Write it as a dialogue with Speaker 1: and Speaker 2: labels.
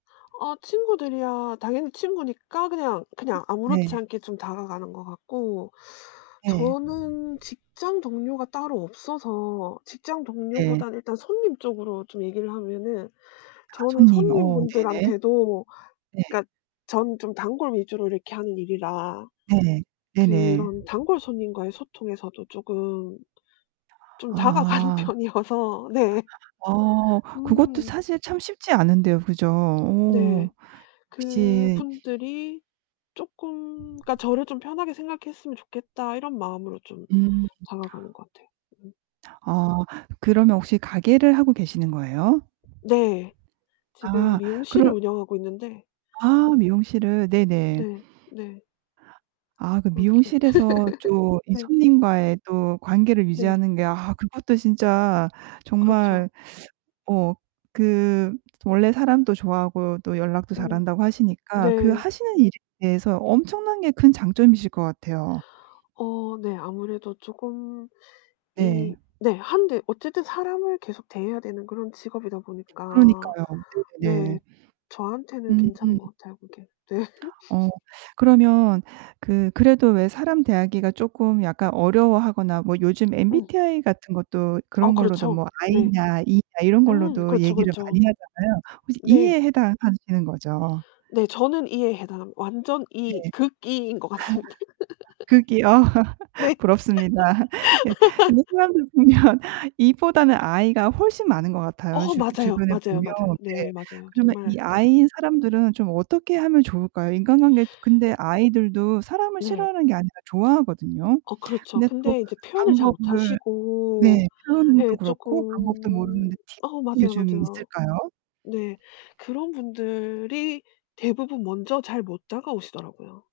Speaker 1: 아 친구들이야 당연히 친구니까 그냥, 그냥 아무렇지
Speaker 2: 네.
Speaker 1: 않게 좀 다가가는 것 같고
Speaker 2: 네.
Speaker 1: 저는 직장 동료가 따로 없어서 직장
Speaker 2: 네.
Speaker 1: 동료보다 일단 손님 쪽으로 좀 얘기를 하면은
Speaker 2: 아
Speaker 1: 저는
Speaker 2: 손님. 어 네네.
Speaker 1: 손님분들한테도
Speaker 2: 네.
Speaker 1: 그니까 전 좀 단골 위주로 이렇게 하는 일이라
Speaker 2: 네. 네네.
Speaker 1: 그런 단골손님과의 소통에서도 쪼금 좀 다가가는
Speaker 2: 아.
Speaker 1: 편이어서 네.
Speaker 2: 어, 그것도
Speaker 1: 음.
Speaker 2: 사실 참 쉽지 않은데요. 그죠.
Speaker 1: 네.
Speaker 2: 오, 역시
Speaker 1: 그분들이 쪼끔 그니까 '저를 좀 편하게 생각했으면 좋겠다.' 이런 마음으로 좀
Speaker 2: 음.
Speaker 1: 다가가는 것 같아요. 음.
Speaker 2: 아 그러면 혹시 가게를 하고 계시는 거예요?
Speaker 1: 네 지금
Speaker 2: 아
Speaker 1: 미용실을
Speaker 2: 그럼
Speaker 1: 운영하고 있는데
Speaker 2: 아 미용실을. 네네.
Speaker 1: 네. 네.
Speaker 2: 아 그
Speaker 1: 그렇게.
Speaker 2: 미용실에서 좀 이
Speaker 1: 네.
Speaker 2: 손님과의 또 관계를
Speaker 1: 네.
Speaker 2: 유지하는 게 아 그것도 진짜 정말
Speaker 1: 그렇죠.
Speaker 2: 어 그 원래 사람도 좋아하고 또 연락도 잘
Speaker 1: 음.
Speaker 2: 한다고 하시니까 그
Speaker 1: 네.
Speaker 2: 하시는 일에 대해서 엄청나게 큰 장점이실 것 같아요.
Speaker 1: 어 네 아무래도 쪼금
Speaker 2: 네.
Speaker 1: 이 네 하는데 어쨌든 사람을 계속 대해야 되는 그런 직업이다 보니까
Speaker 2: 그러니까요.
Speaker 1: 네
Speaker 2: 네네.
Speaker 1: 저한테는
Speaker 2: 음.
Speaker 1: 괜찮은 것 같아요 그게. 네.
Speaker 2: 어 그러면 그 그래도 왜 사람 대하기가 쪼금 약간 어려워하거나 뭐 요즘
Speaker 1: 응.
Speaker 2: MBTI 같은 것도
Speaker 1: 아
Speaker 2: 그런 걸로도
Speaker 1: 그렇죠.
Speaker 2: 뭐
Speaker 1: 네.
Speaker 2: I냐 E냐 이런
Speaker 1: 음
Speaker 2: 걸로도
Speaker 1: 그렇죠,
Speaker 2: 얘기를 많이
Speaker 1: 그렇죠.
Speaker 2: 하잖아요. 혹시
Speaker 1: 네.
Speaker 2: E에 해당하시는 거죠?
Speaker 1: 네, 저는 E에 해당합니다. 완전
Speaker 2: 네.
Speaker 1: E 극 E인 것 같습니다.
Speaker 2: 그게요.
Speaker 1: 네.
Speaker 2: 부럽습니다. 예. 근데 사람들 보면 E보다는 I가 훨씬 많은 것 같아요.
Speaker 1: 어
Speaker 2: 주
Speaker 1: 맞아요.
Speaker 2: 주변에 보면.
Speaker 1: 맞아요, 맞아요.
Speaker 2: 네.
Speaker 1: 네 맞아요.
Speaker 2: 그러면 이
Speaker 1: 정말 네.
Speaker 2: I인 사람들은 좀 어떻게 하면 좋을까요? 인간관계 근데 I들도 사람을
Speaker 1: 네.
Speaker 2: 싫어하는 게 아니라 좋아하거든요.
Speaker 1: 어 그렇죠.
Speaker 2: 근데 또
Speaker 1: 근데 이제 표현을 잘 못
Speaker 2: 방법을
Speaker 1: 하시고
Speaker 2: 네. 표현도
Speaker 1: 예
Speaker 2: 그렇고 방법도
Speaker 1: 쪼금
Speaker 2: 모르는데 팁
Speaker 1: 어
Speaker 2: 같은 게
Speaker 1: 맞아요,
Speaker 2: 좀
Speaker 1: 맞아요.
Speaker 2: 있을까요?
Speaker 1: 네. 그런 분들이 대부분 먼저 잘 못 다가오시더라고요.